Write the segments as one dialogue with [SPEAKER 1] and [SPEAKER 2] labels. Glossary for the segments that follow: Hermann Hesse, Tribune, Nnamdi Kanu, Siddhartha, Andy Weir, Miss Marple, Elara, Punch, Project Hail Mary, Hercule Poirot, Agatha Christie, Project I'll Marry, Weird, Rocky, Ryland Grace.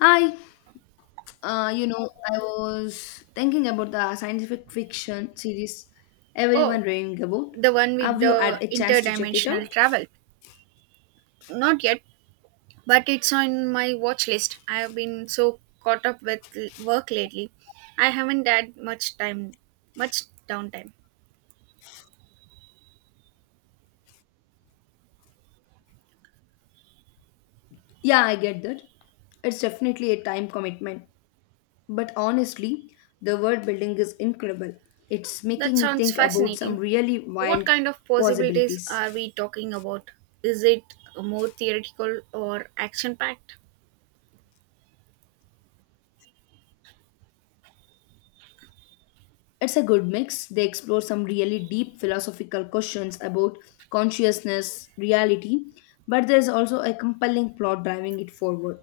[SPEAKER 1] Hi, I was thinking about the scientific fiction series everyone
[SPEAKER 2] Oh,
[SPEAKER 1] raving about.
[SPEAKER 2] the one with
[SPEAKER 1] Have you had
[SPEAKER 2] the
[SPEAKER 1] a chance to check it
[SPEAKER 2] interdimensional
[SPEAKER 1] out?
[SPEAKER 2] travel. Not yet, but it's on my watch list. I have been so caught up with work lately. I haven't had much time, much downtime.
[SPEAKER 1] Yeah, I get that. It's definitely a time commitment. But honestly, the world building is incredible. It's
[SPEAKER 2] That
[SPEAKER 1] making me
[SPEAKER 2] sounds
[SPEAKER 1] think about some
[SPEAKER 2] fascinating.
[SPEAKER 1] really
[SPEAKER 2] What
[SPEAKER 1] wild
[SPEAKER 2] kind of possibilities
[SPEAKER 1] possibilities.
[SPEAKER 2] are we talking about? Is it more theoretical or action packed?
[SPEAKER 1] It's a good mix. They explore some really deep philosophical questions about consciousness, reality, but there's also a compelling plot driving it forward.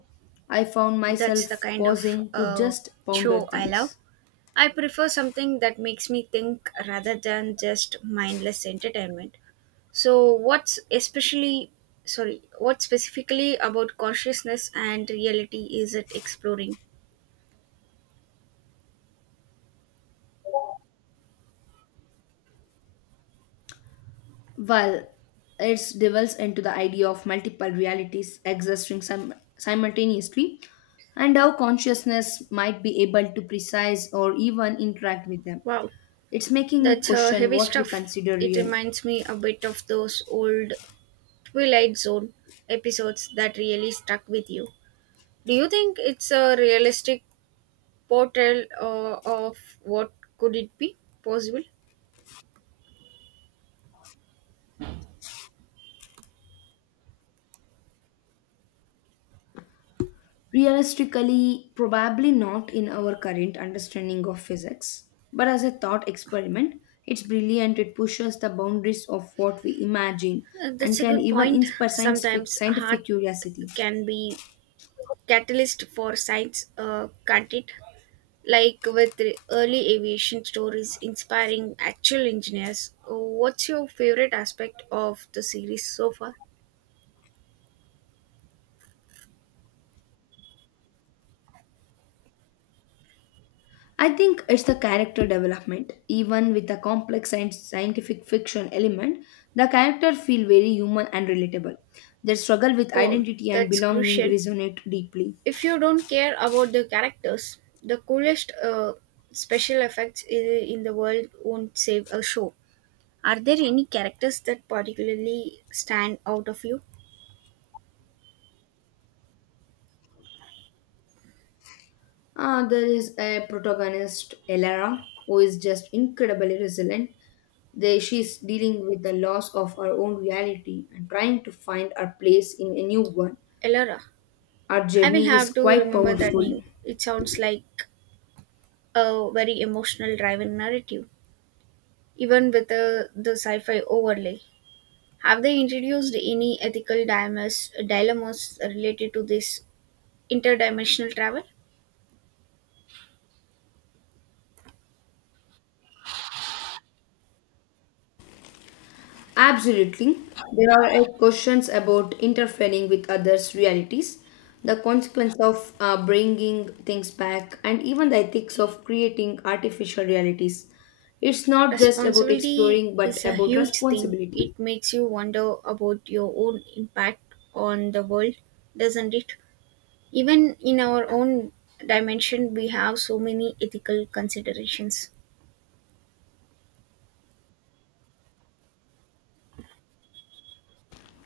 [SPEAKER 1] I found
[SPEAKER 2] That's the
[SPEAKER 1] myself
[SPEAKER 2] kind of
[SPEAKER 1] pausing to just ponder
[SPEAKER 2] show I love.
[SPEAKER 1] things.
[SPEAKER 2] I prefer something that makes me think rather than just mindless entertainment. So, what specifically about consciousness and reality is it exploring?
[SPEAKER 1] While it delves into the idea of multiple realities existing simultaneously and how consciousness might be able to precise or even interact with them,
[SPEAKER 2] Wow,
[SPEAKER 1] it's making me
[SPEAKER 2] that's
[SPEAKER 1] question
[SPEAKER 2] heavy
[SPEAKER 1] what we
[SPEAKER 2] stuff.
[SPEAKER 1] consider
[SPEAKER 2] It
[SPEAKER 1] real.
[SPEAKER 2] reminds me a bit of those old Twilight Zone episodes that really stuck with you. Do you think it's a realistic portrayal of what could it be possible?
[SPEAKER 1] Realistically, probably not in our current understanding of physics, but as a thought experiment, it's brilliant. It pushes the boundaries of what we imagine and
[SPEAKER 2] That's a
[SPEAKER 1] can
[SPEAKER 2] good
[SPEAKER 1] even
[SPEAKER 2] point.
[SPEAKER 1] inspire
[SPEAKER 2] Sometimes art
[SPEAKER 1] scientific curiosity.
[SPEAKER 2] can be catalyst for science, can't it? Like with the early aviation stories inspiring actual engineers. What's your favorite aspect of the series so far?
[SPEAKER 1] I think it's the character development. Even with the complex scientific fiction element, the character feel very human and relatable. Their struggle with
[SPEAKER 2] Oh,
[SPEAKER 1] identity and
[SPEAKER 2] that's
[SPEAKER 1] belonging
[SPEAKER 2] crucial.
[SPEAKER 1] resonate deeply.
[SPEAKER 2] If you don't care about the characters, the coolest special effects in the world won't save a show. Are there any characters that particularly stand out of you?
[SPEAKER 1] There is a protagonist, Elara, who is just incredibly resilient. There, she's dealing with the loss of her own reality and trying to find her place in a new one.
[SPEAKER 2] Elara.
[SPEAKER 1] Our
[SPEAKER 2] I will
[SPEAKER 1] journey is
[SPEAKER 2] have to
[SPEAKER 1] quite
[SPEAKER 2] remember that
[SPEAKER 1] powerful.
[SPEAKER 2] name. It sounds like a very emotional driven narrative, even with the sci-fi overlay. Have they introduced any ethical dilemmas related to this interdimensional travel?
[SPEAKER 1] Absolutely. There are questions about interfering with others' realities, the consequence of bringing things back, and even the ethics of creating artificial realities. It's not just about
[SPEAKER 2] Responsibility
[SPEAKER 1] exploring, but
[SPEAKER 2] is a
[SPEAKER 1] about
[SPEAKER 2] huge thing. It
[SPEAKER 1] responsibility.
[SPEAKER 2] makes you wonder about your own impact on the world, doesn't it? Even in our own dimension, we have so many ethical considerations.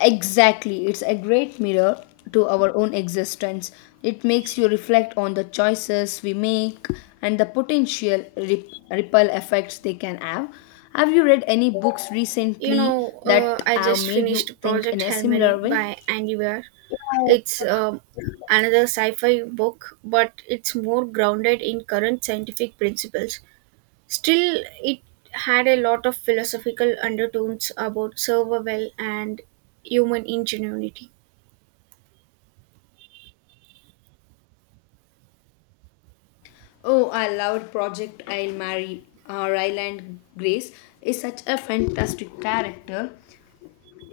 [SPEAKER 1] Exactly, it's a great mirror to our own existence. It makes you reflect on the choices we make and the potential ripple effects they can have. Have you read any books
[SPEAKER 2] You
[SPEAKER 1] recently
[SPEAKER 2] know,
[SPEAKER 1] that
[SPEAKER 2] I
[SPEAKER 1] have
[SPEAKER 2] just
[SPEAKER 1] made you
[SPEAKER 2] finished
[SPEAKER 1] think in
[SPEAKER 2] Project
[SPEAKER 1] a
[SPEAKER 2] Hail
[SPEAKER 1] similar
[SPEAKER 2] Mary
[SPEAKER 1] way?
[SPEAKER 2] by Andy Weir. It's another sci fi book, but it's more grounded in current scientific principles. Still, it had a lot of philosophical undertones about survival and human ingenuity.
[SPEAKER 1] Oh, I loved Project I'll Marry. Ryland Grace is such a fantastic character.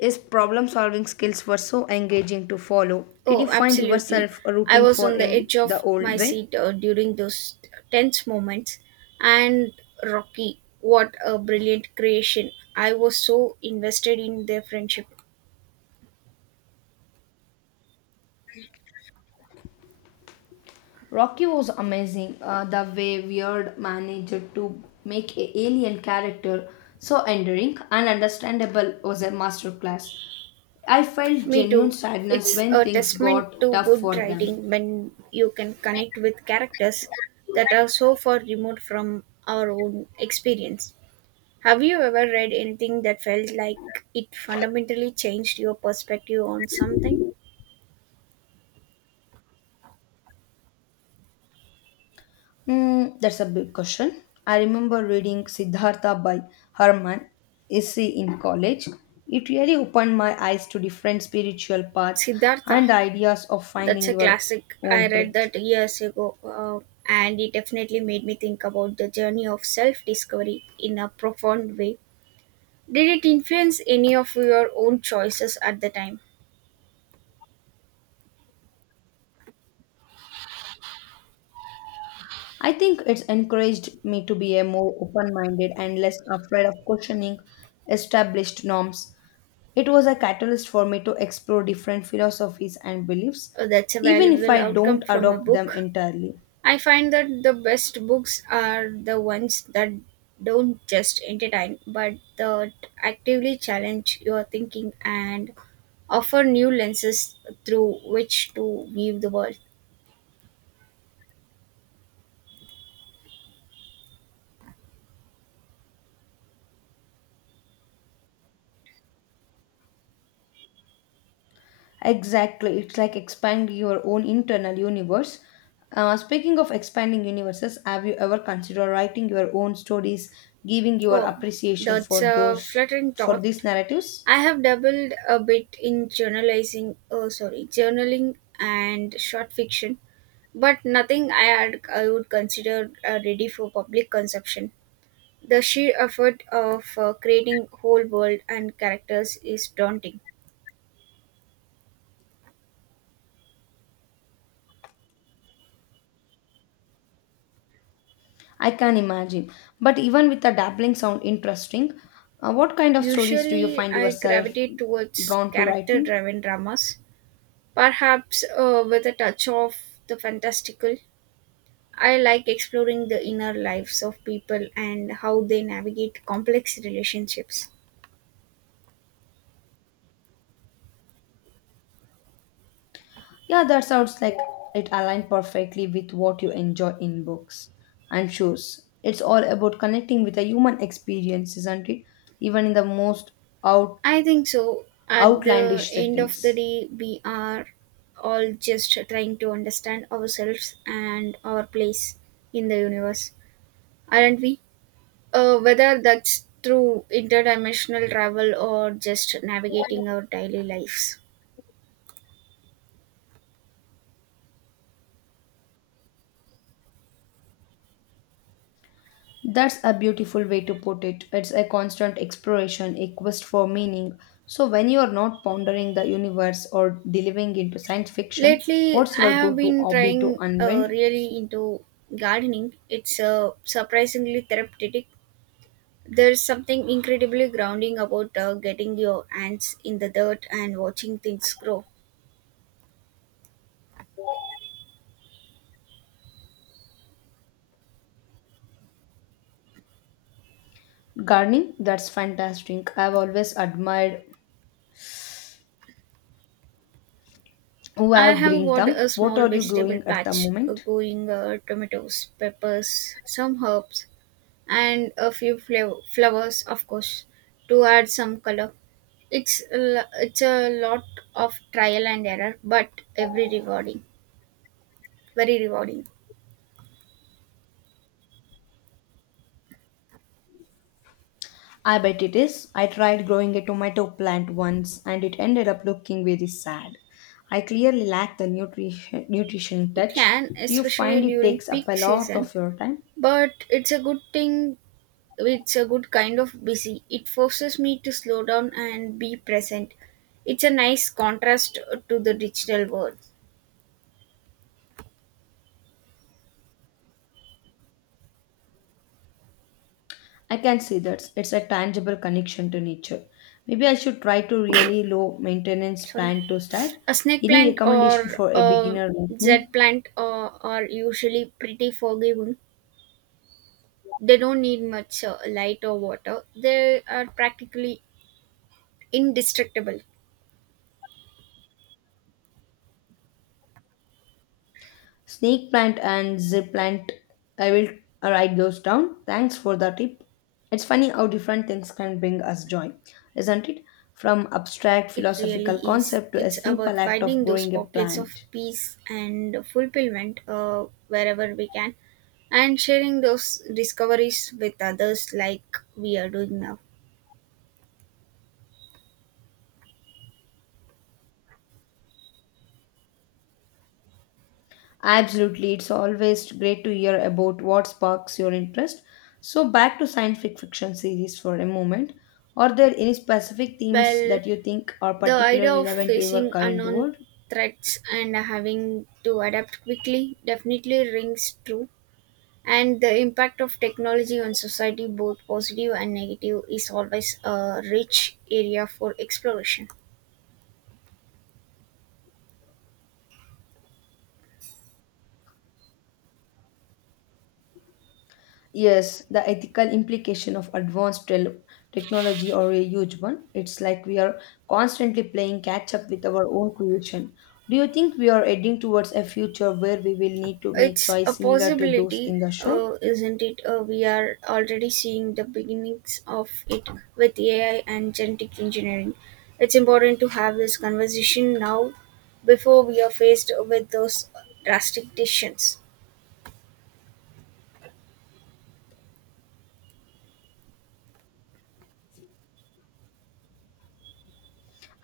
[SPEAKER 1] His problem solving skills were so engaging to follow. Did you
[SPEAKER 2] Oh,
[SPEAKER 1] find
[SPEAKER 2] absolutely.
[SPEAKER 1] yourself
[SPEAKER 2] I
[SPEAKER 1] rooting
[SPEAKER 2] was
[SPEAKER 1] for
[SPEAKER 2] on the
[SPEAKER 1] him
[SPEAKER 2] edge
[SPEAKER 1] the
[SPEAKER 2] of
[SPEAKER 1] old
[SPEAKER 2] my
[SPEAKER 1] way?
[SPEAKER 2] seat during those tense moments. And Rocky, what a brilliant creation. I was so invested in their friendship.
[SPEAKER 1] Rocky was amazing. The way Weird managed to make a alien character so endearing and understandable was a masterclass. I felt
[SPEAKER 2] Me
[SPEAKER 1] genuine
[SPEAKER 2] too.
[SPEAKER 1] sadness
[SPEAKER 2] It's
[SPEAKER 1] when
[SPEAKER 2] a
[SPEAKER 1] things
[SPEAKER 2] testament
[SPEAKER 1] got
[SPEAKER 2] to
[SPEAKER 1] tough
[SPEAKER 2] good
[SPEAKER 1] for them.
[SPEAKER 2] writing when you can connect with characters that are so far removed from our own experience. Have you ever read anything that felt like it fundamentally changed your perspective on something?
[SPEAKER 1] Mm, that's a big question. I remember reading Siddhartha by Herman Hesse in college. It really opened my eyes to different spiritual paths
[SPEAKER 2] Siddhartha,
[SPEAKER 1] and the ideas of
[SPEAKER 2] that's
[SPEAKER 1] finding
[SPEAKER 2] a
[SPEAKER 1] your
[SPEAKER 2] classic. I
[SPEAKER 1] own
[SPEAKER 2] read
[SPEAKER 1] truth.
[SPEAKER 2] that years ago, and it definitely made me think about the journey of self discovery in a profound way. Did it influence any of your own choices at the time?
[SPEAKER 1] I think it's encouraged me to be a more open-minded and less afraid of questioning established norms. It was a catalyst for me to explore different philosophies and beliefs,
[SPEAKER 2] That's a
[SPEAKER 1] even if
[SPEAKER 2] valuable
[SPEAKER 1] I
[SPEAKER 2] outcome
[SPEAKER 1] don't
[SPEAKER 2] from a
[SPEAKER 1] adopt them
[SPEAKER 2] book.
[SPEAKER 1] entirely.
[SPEAKER 2] I find that the best books are the ones that don't just entertain but that actively challenge your thinking and offer new lenses through which to view the world.
[SPEAKER 1] Exactly. It's like expand your own internal universe. Speaking of expanding universes, have you ever considered writing your own stories, giving your
[SPEAKER 2] Oh,
[SPEAKER 1] appreciation for
[SPEAKER 2] that's a
[SPEAKER 1] those
[SPEAKER 2] flattering
[SPEAKER 1] for
[SPEAKER 2] thought.
[SPEAKER 1] these narratives?
[SPEAKER 2] I have dabbled a bit in journaling and short fiction, but nothing I would consider ready for public consumption. The sheer effort of creating whole world and characters is daunting.
[SPEAKER 1] I can imagine. But even with the dabbling sound interesting, what kind of stories do you
[SPEAKER 2] Usually,
[SPEAKER 1] find
[SPEAKER 2] I
[SPEAKER 1] yourself
[SPEAKER 2] gravitate towards
[SPEAKER 1] drawn to
[SPEAKER 2] character
[SPEAKER 1] writing?
[SPEAKER 2] driven dramas, perhaps with a touch of the fantastical. I like exploring the inner lives of people and how they navigate complex relationships.
[SPEAKER 1] Yeah, that sounds like it aligned perfectly with what you enjoy in books and shows. It's all about connecting with the human experience, isn't it? Even in the most out,
[SPEAKER 2] I think so. At the
[SPEAKER 1] outlandish
[SPEAKER 2] end of the
[SPEAKER 1] settings.
[SPEAKER 2] day, we are all just trying to understand ourselves and our place in the universe, aren't we? Whether that's through interdimensional travel or just navigating our daily lives.
[SPEAKER 1] That's a beautiful way to put it. It's a constant exploration, a quest for meaning. So, when you are not pondering the universe or delving into science fiction,
[SPEAKER 2] Lately,
[SPEAKER 1] what's your
[SPEAKER 2] I have
[SPEAKER 1] go to
[SPEAKER 2] been
[SPEAKER 1] hobby to
[SPEAKER 2] trying
[SPEAKER 1] unwind?
[SPEAKER 2] really into gardening. It's surprisingly therapeutic. There's something incredibly grounding about getting your hands in the dirt and watching things grow.
[SPEAKER 1] Gardening? That's fantastic. I've always admired who
[SPEAKER 2] I
[SPEAKER 1] have
[SPEAKER 2] have
[SPEAKER 1] green
[SPEAKER 2] got
[SPEAKER 1] thumb.
[SPEAKER 2] a
[SPEAKER 1] What
[SPEAKER 2] small
[SPEAKER 1] are you
[SPEAKER 2] vegetable
[SPEAKER 1] growing at the
[SPEAKER 2] patch
[SPEAKER 1] moment?
[SPEAKER 2] growing tomatoes, peppers, some herbs, and a few flowers, of course, to add some color. It's a lot of trial and error, but every rewarding, very rewarding.
[SPEAKER 1] I bet it is. I tried growing a tomato plant once and it ended up looking very sad. I clearly lack the nutrition
[SPEAKER 2] It
[SPEAKER 1] touch.
[SPEAKER 2] can,
[SPEAKER 1] Do you find
[SPEAKER 2] especially
[SPEAKER 1] it
[SPEAKER 2] during
[SPEAKER 1] takes up a
[SPEAKER 2] peak
[SPEAKER 1] lot
[SPEAKER 2] season,
[SPEAKER 1] of your time?
[SPEAKER 2] but it's a good thing. It's a good kind of busy. It forces me to slow down and be present. It's a nice contrast to the digital world.
[SPEAKER 1] I can see that it's a tangible connection to nature. Maybe I should try to really low maintenance
[SPEAKER 2] Sorry,
[SPEAKER 1] plant to start.
[SPEAKER 2] a snake
[SPEAKER 1] Any
[SPEAKER 2] plant
[SPEAKER 1] recommendation
[SPEAKER 2] or
[SPEAKER 1] for a
[SPEAKER 2] a
[SPEAKER 1] beginner like me?
[SPEAKER 2] z plant are usually pretty forgiving. They don't need much light or water. They are practically indestructible.
[SPEAKER 1] Snake plant and zip plant. I will write those down. Thanks for the tip. It's funny how different things can bring us joy, isn't it? From abstract
[SPEAKER 2] It really
[SPEAKER 1] philosophical
[SPEAKER 2] is.
[SPEAKER 1] concept to a
[SPEAKER 2] It's about
[SPEAKER 1] simple act of
[SPEAKER 2] finding those
[SPEAKER 1] growing a
[SPEAKER 2] pockets of
[SPEAKER 1] plant.
[SPEAKER 2] peace and fulfillment wherever we can and sharing those discoveries with others like we are doing now.
[SPEAKER 1] Absolutely, it's always great to hear about what sparks your interest. So, back to scientific fiction series for a moment. Are there any specific themes
[SPEAKER 2] Well,
[SPEAKER 1] that you think are
[SPEAKER 2] the idea
[SPEAKER 1] particularly
[SPEAKER 2] of
[SPEAKER 1] relevant to your
[SPEAKER 2] facing
[SPEAKER 1] current
[SPEAKER 2] unknown
[SPEAKER 1] world?
[SPEAKER 2] threats and having to adapt quickly definitely rings true, and the impact of technology on society both positive and negative is always a rich area for exploration.
[SPEAKER 1] Yes, the ethical implication of advanced technology are a huge one. It's like we are constantly playing catch up with our own creation. Do you think we are heading towards a future where we will need to make
[SPEAKER 2] It's a
[SPEAKER 1] choice similar to those
[SPEAKER 2] possibility,
[SPEAKER 1] in the show?
[SPEAKER 2] isn't it? We are already seeing the beginnings of it with AI and genetic engineering. It's important to have this conversation now before we are faced with those drastic decisions.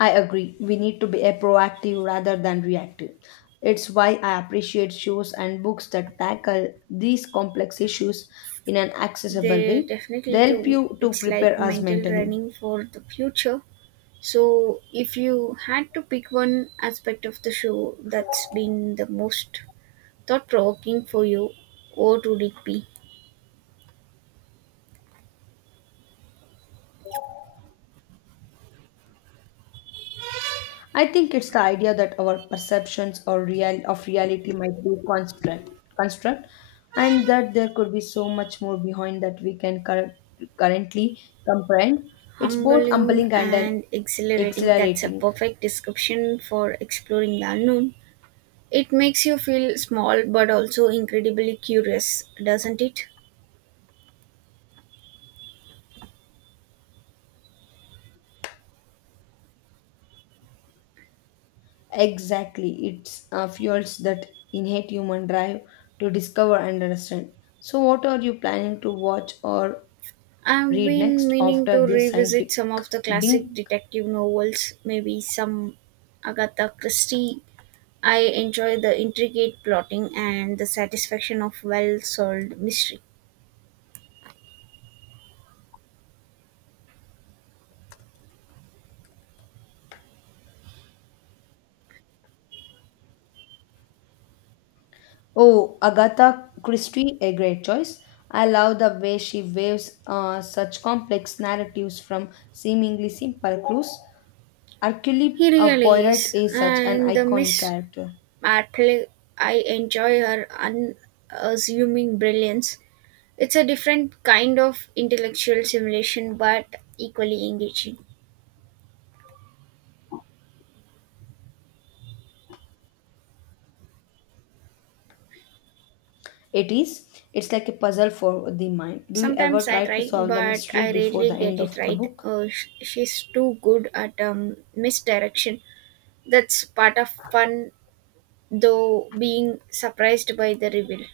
[SPEAKER 1] I agree. We need to be a proactive rather than reactive. It's why I appreciate shows and books that tackle these complex issues in an accessible
[SPEAKER 2] They
[SPEAKER 1] way.
[SPEAKER 2] definitely
[SPEAKER 1] They help
[SPEAKER 2] do.
[SPEAKER 1] you to
[SPEAKER 2] It's like
[SPEAKER 1] prepare us
[SPEAKER 2] mental
[SPEAKER 1] mentally.
[SPEAKER 2] running for the future. So, if you had to pick one aspect of the show that's been the most thought provoking for you, what would it be?
[SPEAKER 1] I think it's the idea that our perceptions or real of reality might be construct, and that there could be so much more behind that we can currently comprehend. It's both
[SPEAKER 2] Humbling
[SPEAKER 1] humbling and an
[SPEAKER 2] and exhilarating, that's a
[SPEAKER 1] exhilarating.
[SPEAKER 2] perfect description for exploring the unknown. It makes you feel small but also incredibly curious, doesn't it?
[SPEAKER 1] Exactly, it fuels that innate human drive to discover and understand. So, what are you planning to watch or
[SPEAKER 2] I've
[SPEAKER 1] read
[SPEAKER 2] been
[SPEAKER 1] next
[SPEAKER 2] meaning
[SPEAKER 1] after
[SPEAKER 2] to
[SPEAKER 1] this
[SPEAKER 2] revisit
[SPEAKER 1] scientific
[SPEAKER 2] some of the classic
[SPEAKER 1] bink?
[SPEAKER 2] detective novels, maybe some Agatha Christie. I enjoy the intricate plotting and the satisfaction of well solved mystery.
[SPEAKER 1] Oh, Agatha Christie, a great choice. I love the way she waves such complex narratives from seemingly simple clues. Hercule
[SPEAKER 2] He really
[SPEAKER 1] Poirot
[SPEAKER 2] is,
[SPEAKER 1] is such an
[SPEAKER 2] and the
[SPEAKER 1] iconic
[SPEAKER 2] Miss
[SPEAKER 1] character.
[SPEAKER 2] Marple, I enjoy her unassuming brilliance. It's a different kind of intellectual simulation, but equally engaging.
[SPEAKER 1] It is. It's like a puzzle for the mind. Do you ever
[SPEAKER 2] Sometimes I
[SPEAKER 1] try to
[SPEAKER 2] try,
[SPEAKER 1] solve the
[SPEAKER 2] but
[SPEAKER 1] mystery
[SPEAKER 2] I
[SPEAKER 1] before the
[SPEAKER 2] rarely
[SPEAKER 1] end
[SPEAKER 2] get it
[SPEAKER 1] of the
[SPEAKER 2] right.
[SPEAKER 1] book?
[SPEAKER 2] She's too good at misdirection. That's part of fun, though, being surprised by the reveal.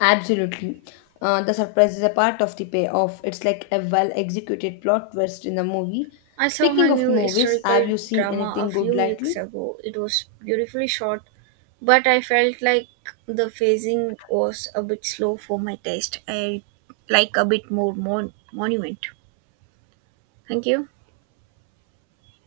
[SPEAKER 1] Absolutely. The surprise is a part of the payoff. It's like a well executed plot twist in the movie.
[SPEAKER 2] I saw her
[SPEAKER 1] Speaking of
[SPEAKER 2] new
[SPEAKER 1] movies, have
[SPEAKER 2] historical
[SPEAKER 1] you seen
[SPEAKER 2] drama a
[SPEAKER 1] anything good
[SPEAKER 2] few weeks
[SPEAKER 1] lately?
[SPEAKER 2] ago. It was beautifully shot, but I felt like the phasing was a bit slow for my taste. I like a bit more monument. Thank you.